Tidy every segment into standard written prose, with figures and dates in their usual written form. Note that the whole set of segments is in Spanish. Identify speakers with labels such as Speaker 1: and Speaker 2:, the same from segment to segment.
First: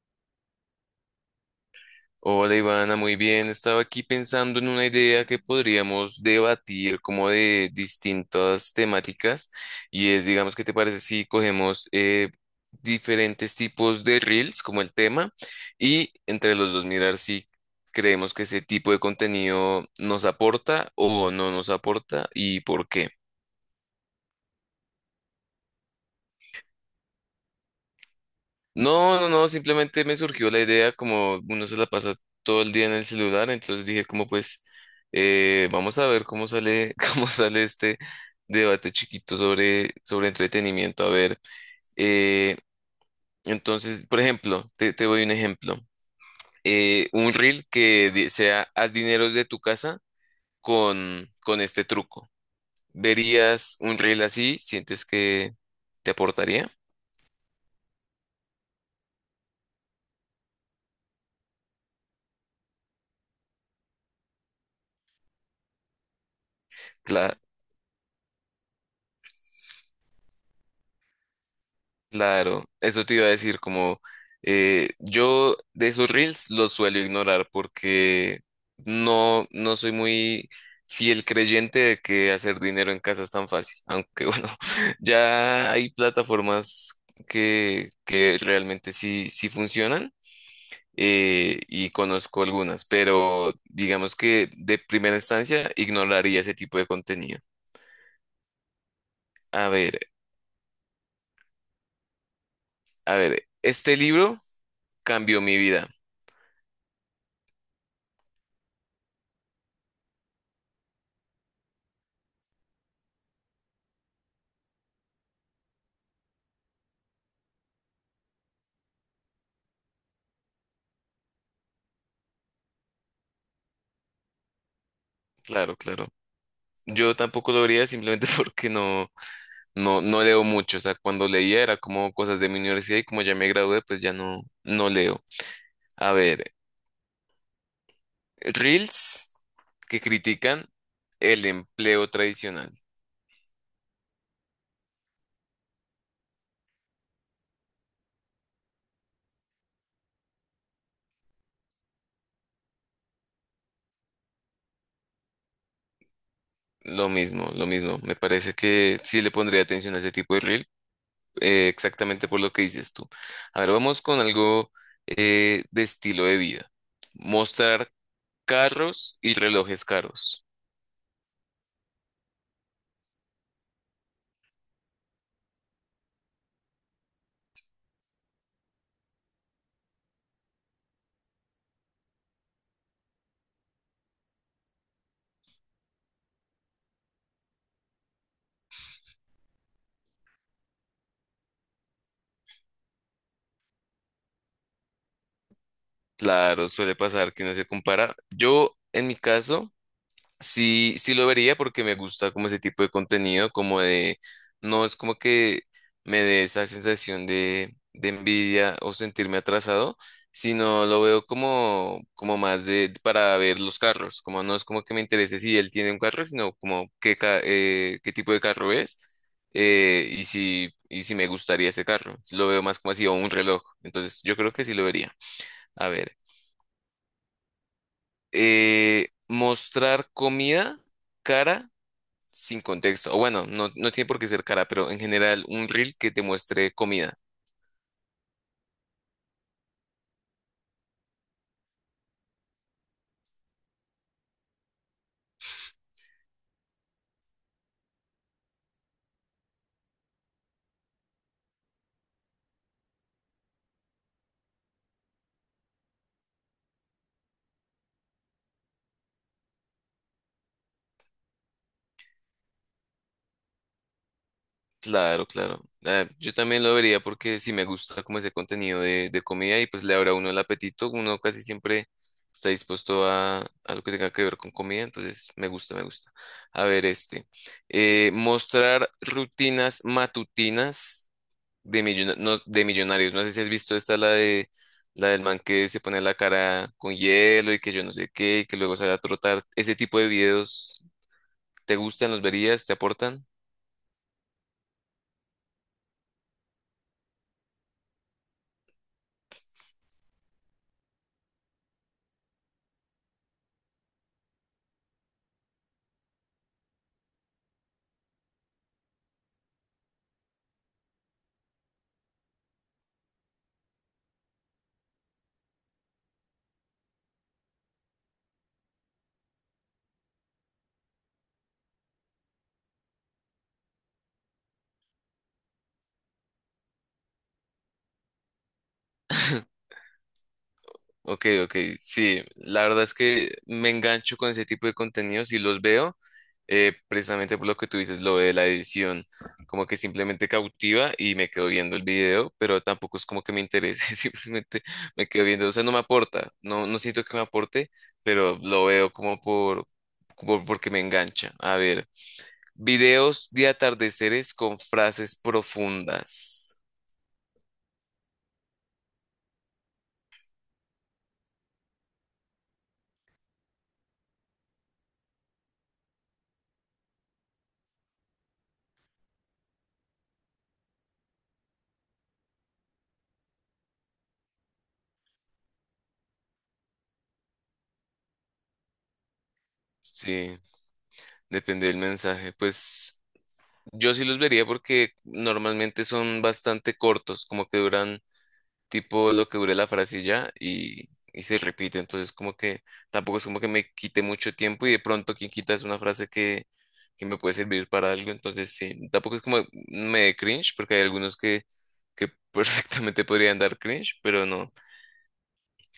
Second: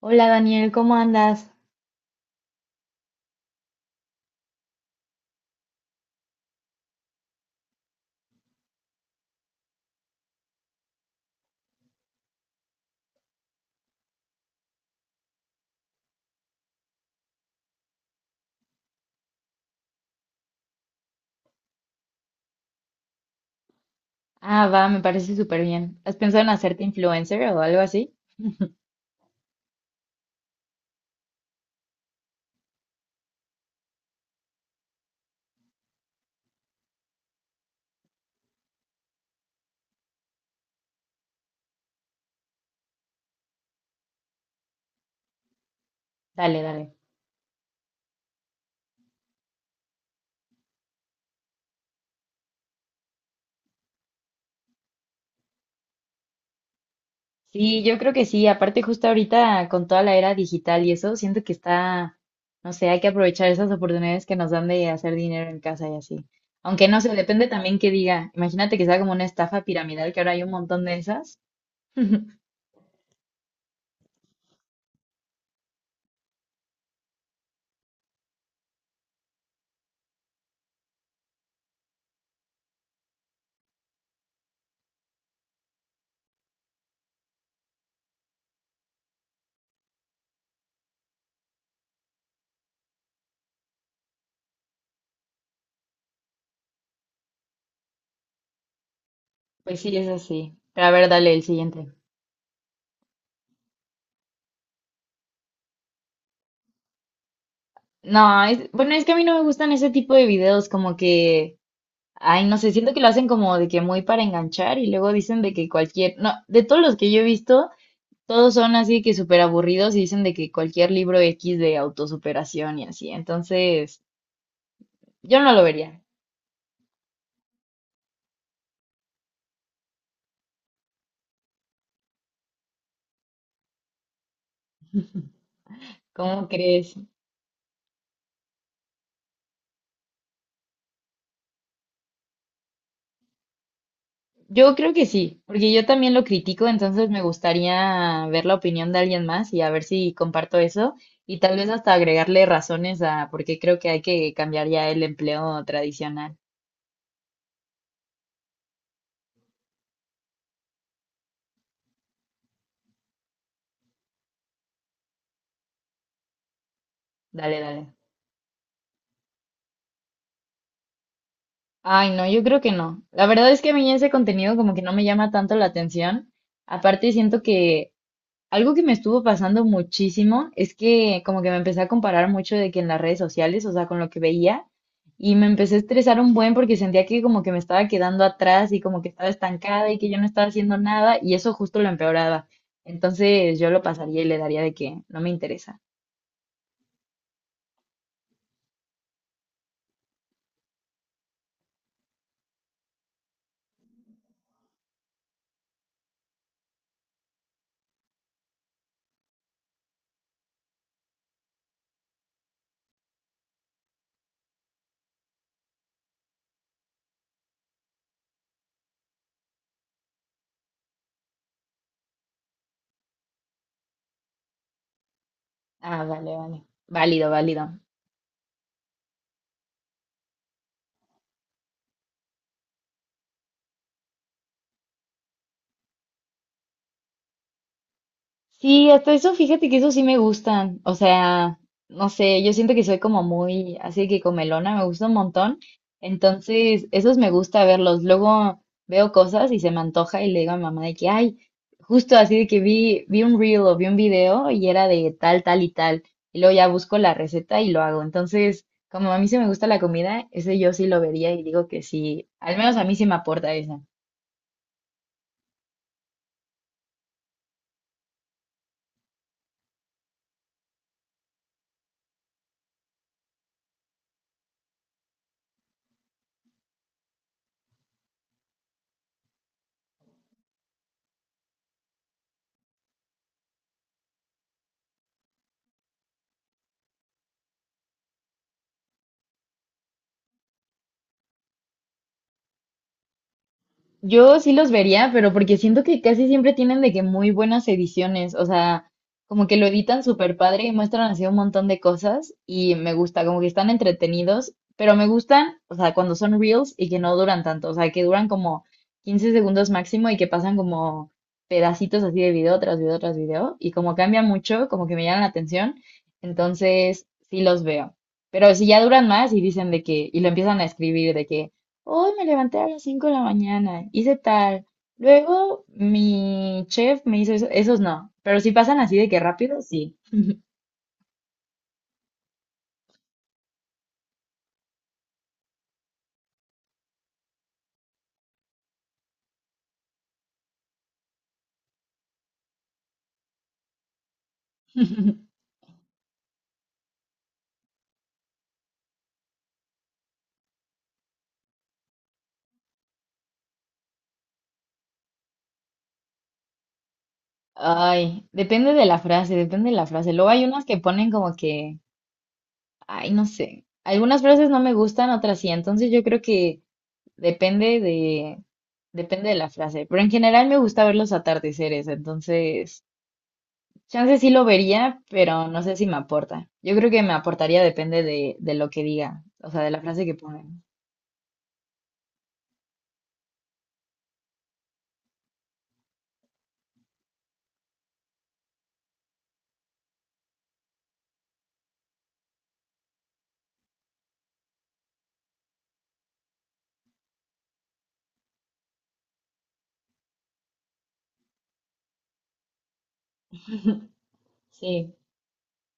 Speaker 1: Hola Daniel, ¿cómo andas?
Speaker 2: Hola Ivana, muy bien. Estaba aquí pensando en una idea que podríamos debatir como de distintas temáticas y es, digamos, ¿qué te parece si cogemos diferentes tipos de reels como el tema y entre los dos mirar si creemos que ese tipo de contenido nos aporta o no nos aporta y por qué?
Speaker 1: Ah, va, me parece súper bien. ¿Has pensado en hacerte influencer o algo así?
Speaker 2: No, no, no, simplemente me surgió la idea, como uno se la pasa todo el día en el celular, entonces dije como pues vamos a ver cómo sale, cómo sale este debate chiquito sobre entretenimiento. A ver, eh, entonces, por ejemplo, te doy un ejemplo.
Speaker 1: Dale, dale.
Speaker 2: Un reel sea haz dineros de tu casa con este truco. ¿Verías un reel así? ¿Sientes que te aportaría?
Speaker 1: Sí, yo creo que sí. Aparte, justo ahorita con toda la era digital y eso, siento que está, no sé, hay que aprovechar esas oportunidades que nos dan de hacer dinero en casa y así. Aunque no sé, depende también que diga. Imagínate que sea como una estafa piramidal, que ahora hay un montón de esas.
Speaker 2: Claro, eso te iba a decir, como yo de esos reels los suelo ignorar porque no, no soy muy fiel creyente de que hacer dinero en casa es tan fácil, aunque bueno, ya hay plataformas que realmente sí, sí funcionan, y conozco algunas, pero digamos que de primera instancia ignoraría ese tipo de contenido. A
Speaker 1: Pues sí,
Speaker 2: ver,
Speaker 1: es así. Pero a ver, dale el siguiente.
Speaker 2: a ver, este libro cambió mi vida,
Speaker 1: No, bueno, es que a mí no me gustan ese tipo de videos, como que. Ay, no sé, siento que lo hacen como de que muy para enganchar y luego dicen de que cualquier, no, de todos los que yo he visto, todos son así que súper aburridos y dicen de que cualquier libro X de autosuperación y así. Entonces, yo no lo
Speaker 2: claro,
Speaker 1: vería.
Speaker 2: claro. Yo tampoco lo vería simplemente porque no leo mucho. O sea, cuando leía era como cosas de mi universidad y como ya me gradué, pues ya no, no leo. A
Speaker 1: ¿Cómo
Speaker 2: ver,
Speaker 1: crees?
Speaker 2: reels que critican el empleo tradicional.
Speaker 1: Yo creo que sí, porque yo también lo critico, entonces me gustaría ver la opinión de alguien más y a ver si comparto eso y tal vez hasta agregarle razones a por qué creo que hay que cambiar ya el empleo tradicional.
Speaker 2: Lo mismo, lo mismo. Me parece que sí le pondría atención a ese tipo de reel, exactamente por lo que dices tú. A ver, vamos con algo de estilo de vida.
Speaker 1: Dale, dale.
Speaker 2: Mostrar carros y relojes caros.
Speaker 1: Ay, no, yo creo que no. La verdad es que a mí ese contenido como que no me llama tanto la atención. Aparte, siento que algo que me estuvo pasando muchísimo es que como que me empecé a comparar mucho de que en las redes sociales, o sea, con lo que veía, y me empecé a estresar un buen porque sentía que como que me estaba quedando atrás y como que estaba estancada y que yo no estaba haciendo nada, y eso justo lo empeoraba. Entonces yo lo pasaría y le daría de que no me interesa.
Speaker 2: Claro, suele pasar que no se compara. Yo, en mi caso, sí, sí lo vería porque me gusta como ese tipo de contenido, como de, no es como que me dé esa sensación de envidia o sentirme atrasado, sino lo veo como, como más de, para ver los carros, como no es como que me interese si él tiene un carro, sino como qué, qué tipo de carro es, y si me gustaría ese carro. Lo veo más como así, o un reloj. Entonces, yo creo que sí lo vería. A
Speaker 1: Ah,
Speaker 2: ver,
Speaker 1: vale, vale. Válido, válido.
Speaker 2: mostrar comida cara sin contexto. O bueno, no, no tiene por qué ser cara, pero en general un reel que te muestre comida.
Speaker 1: Sí, hasta eso, fíjate que eso sí me gustan. O sea, no sé, yo siento que soy como muy así que comelona, me gusta un montón. Entonces, esos me gusta verlos. Luego veo cosas y se me antoja y le digo a mi mamá de que, ay, justo así de que vi un reel o vi un video y era de tal, tal y tal. Y luego ya busco la receta y lo hago. Entonces, como a mí sí me gusta la comida, ese yo sí lo vería y digo que sí, al menos a mí sí me aporta esa.
Speaker 2: Claro, claro. Ah, yo también lo vería porque sí me gusta como ese contenido de comida y pues le abre a uno el apetito. Uno casi siempre está dispuesto a lo que tenga que ver con comida, entonces me gusta, me gusta. A ver, este. Mostrar rutinas matutinas de, no, de Millonarios. No sé si has visto esta, la de la del man que se pone la cara con hielo y que yo no sé qué, y que luego sale a trotar. Ese tipo de videos, ¿te gustan? ¿Los verías? ¿Te aportan?
Speaker 1: Yo sí los vería, pero porque siento que casi siempre tienen de que muy buenas ediciones, o sea, como que lo editan súper padre y muestran así un montón de cosas y me gusta, como que están entretenidos, pero me gustan, o sea, cuando son reels y que no duran tanto, o sea, que duran como 15 segundos máximo y que pasan como pedacitos así de video tras video tras video y como cambia mucho, como que me llaman la atención, entonces sí los veo. Pero si ya duran más y dicen de que, y lo empiezan a escribir de que: Hoy me levanté a las 5 de la mañana, hice tal. Luego mi chef me hizo eso. Esos no, pero si pasan así de que rápido, sí.
Speaker 2: Ok, ok, sí, la verdad es que me engancho con ese tipo de contenidos y los veo, precisamente por lo que tú dices, lo de la edición, como que simplemente cautiva y me quedo viendo el video, pero tampoco es como que me interese, simplemente me quedo viendo, o sea, no me aporta, no, no siento que me aporte, pero lo veo como por, porque me engancha. A ver, videos de atardeceres con frases profundas.
Speaker 1: Ay, depende de la frase, depende de la frase. Luego hay unas que ponen como que, ay, no sé. Algunas frases no me gustan, otras sí. Entonces yo creo que depende de, depende de la frase. Pero en general me gusta ver los atardeceres, entonces chance sí lo vería, pero no sé si me aporta. Yo creo que me aportaría depende de, lo que diga, o sea, de la frase que
Speaker 2: Sí,
Speaker 1: ponga.
Speaker 2: depende del mensaje, pues. Yo sí los vería porque normalmente son bastante cortos, como que duran tipo lo que dure la frase y ya y se repite, entonces como que tampoco es como que me quite mucho tiempo y de pronto quien quita es una frase que me puede servir para algo, entonces sí, tampoco es como me dé cringe porque hay algunos que perfectamente podrían dar cringe, pero no.
Speaker 1: Sí.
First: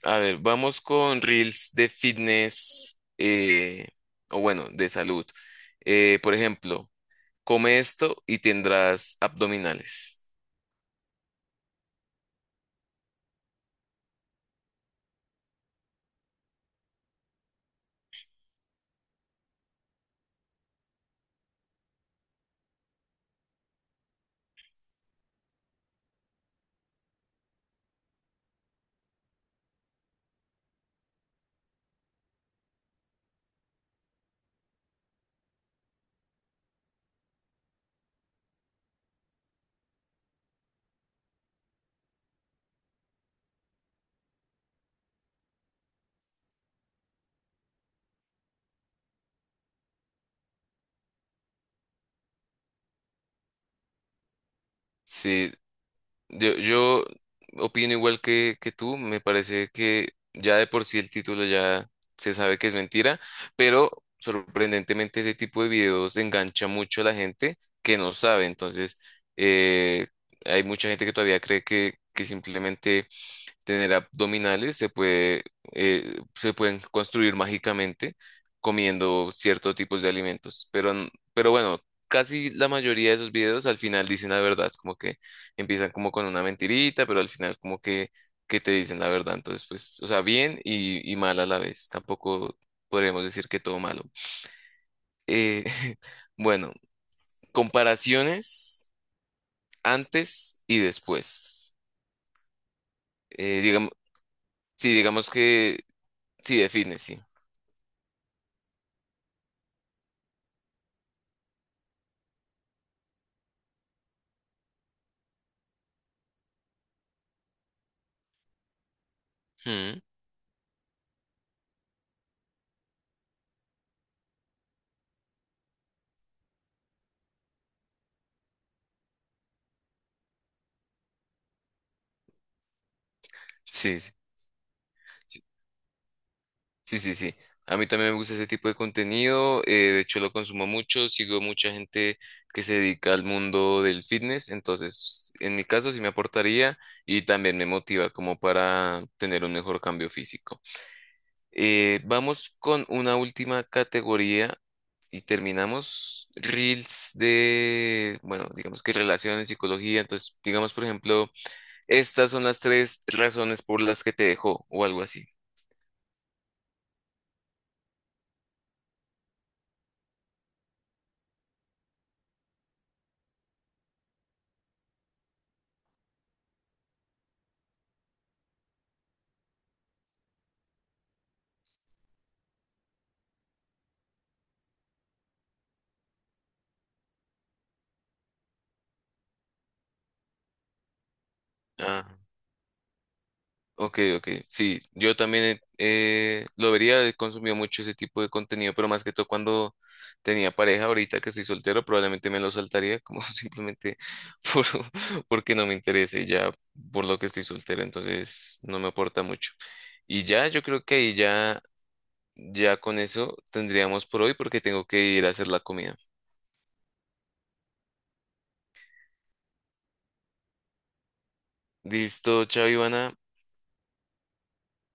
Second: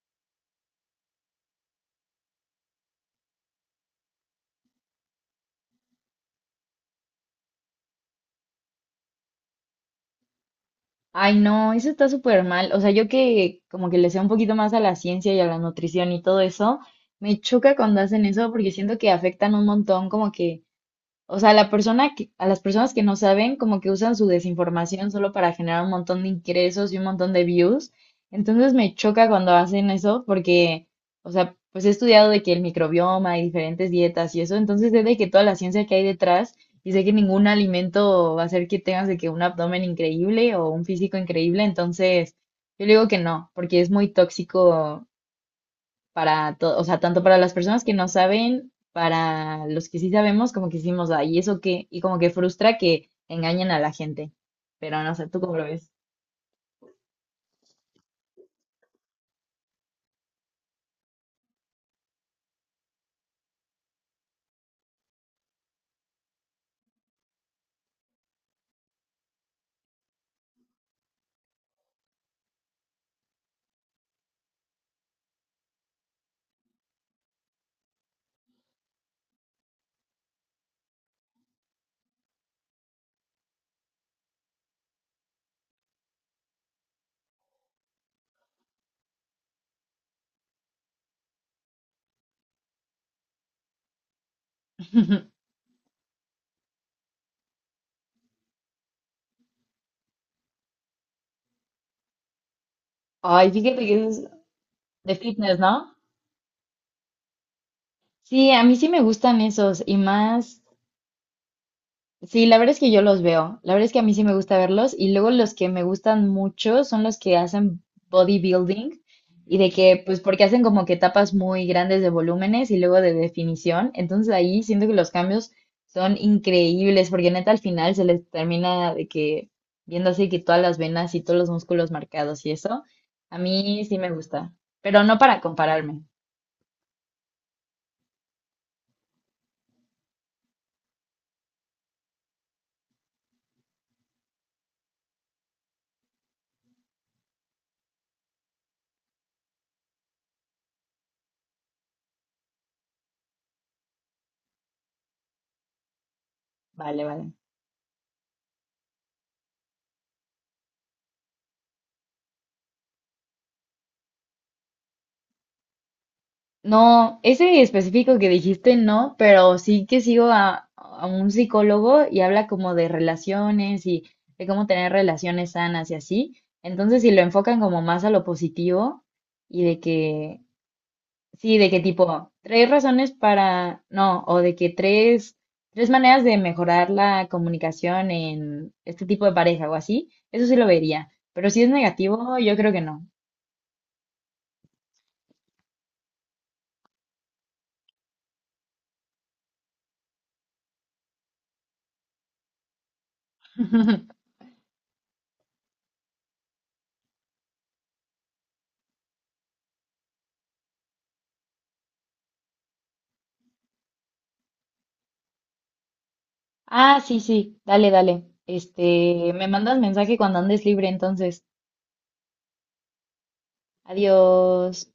Speaker 2: A ver, vamos con reels de fitness, o bueno, de salud. Por ejemplo. Come esto y tendrás abdominales.
Speaker 1: Ay, no, eso está súper mal. O sea, yo que como que le sé un poquito más a la ciencia y a la nutrición y todo eso, me choca cuando hacen eso porque siento que afectan un montón como que. O sea, la persona que, a las personas que no saben, como que usan su desinformación solo para generar un montón de ingresos y un montón de views. Entonces me choca cuando hacen eso porque, o sea, pues he estudiado de que el microbioma y diferentes dietas y eso, entonces sé de que toda la ciencia que hay detrás y sé que ningún alimento va a hacer que tengas de que un abdomen increíble o un físico increíble. Entonces, yo digo que no, porque es muy tóxico para todo, o sea, tanto para las personas que no saben, para los que sí sabemos, como que hicimos, ay, ¿eso qué? Y como que frustra que engañen a la gente. Pero no sé, ¿tú
Speaker 2: Sí,
Speaker 1: cómo lo ves?
Speaker 2: yo opino igual que tú, me parece que ya de por sí el título ya se sabe que es mentira, pero sorprendentemente ese tipo de videos engancha mucho a la gente que no sabe, entonces, eh, hay mucha gente que todavía cree que simplemente tener abdominales se puede, se pueden construir mágicamente comiendo ciertos tipos de alimentos. Pero bueno, casi la mayoría de esos videos al final dicen la verdad, como que empiezan como con una mentirita, pero al final como que te dicen la verdad. Entonces, pues, o sea, bien y mal a la vez. Tampoco podríamos decir que todo malo. Eh, bueno, comparaciones antes y después.
Speaker 1: Ay, fíjate
Speaker 2: Digamos,
Speaker 1: que eso es
Speaker 2: sí,
Speaker 1: de
Speaker 2: digamos
Speaker 1: fitness,
Speaker 2: que
Speaker 1: ¿no?
Speaker 2: sí define, sí.
Speaker 1: Sí, a mí sí me gustan esos y más. Sí, la verdad es que yo los veo. La verdad es que a mí sí me gusta verlos. Y luego los que me gustan mucho son los que hacen bodybuilding. Y de
Speaker 2: Hmm.
Speaker 1: que, pues, porque hacen como que etapas muy grandes de volúmenes y luego de definición. Entonces ahí siento que los cambios son increíbles. Porque neta al final se les termina de que viendo así que todas las venas y todos los músculos marcados y eso. A mí sí
Speaker 2: Sí,
Speaker 1: me
Speaker 2: sí,
Speaker 1: gusta. Pero no para
Speaker 2: sí,
Speaker 1: compararme.
Speaker 2: sí, sí. Sí. A mí también me gusta ese tipo de contenido. De hecho, lo consumo mucho. Sigo mucha gente que se dedica al mundo del fitness. Entonces, en mi caso, sí me aportaría y también me motiva como para tener un mejor cambio físico. Vamos con una última categoría y terminamos.
Speaker 1: Vale,
Speaker 2: Reels
Speaker 1: vale.
Speaker 2: de, bueno, digamos que relaciones, psicología. Entonces, digamos, por ejemplo, estas son las tres razones por las que te dejó o algo así.
Speaker 1: No, ese específico que dijiste no, pero sí que sigo a un psicólogo y habla como de relaciones y de cómo tener relaciones sanas y así. Entonces, si lo enfocan como más a lo positivo y de que, sí, de que tipo, tres razones para, no, o de que tres maneras de mejorar la comunicación en este tipo de pareja o así, eso sí lo vería. Pero si es
Speaker 2: Ah,
Speaker 1: negativo, yo creo que no.
Speaker 2: ok, ok. Sí, yo también, lo vería, he consumido mucho ese tipo de contenido, pero más que todo cuando tenía pareja, ahorita que soy soltero, probablemente me lo saltaría como simplemente por, porque no me interese ya por lo que estoy soltero, entonces no me aporta mucho. Y ya, yo creo que ahí ya, ya con eso tendríamos por hoy porque tengo que ir a hacer la comida.
Speaker 1: Ah, sí, sí, dale, dale. Este, me mandas mensaje cuando andes libre, entonces.
Speaker 2: Listo, chao Ivana,
Speaker 1: Adiós.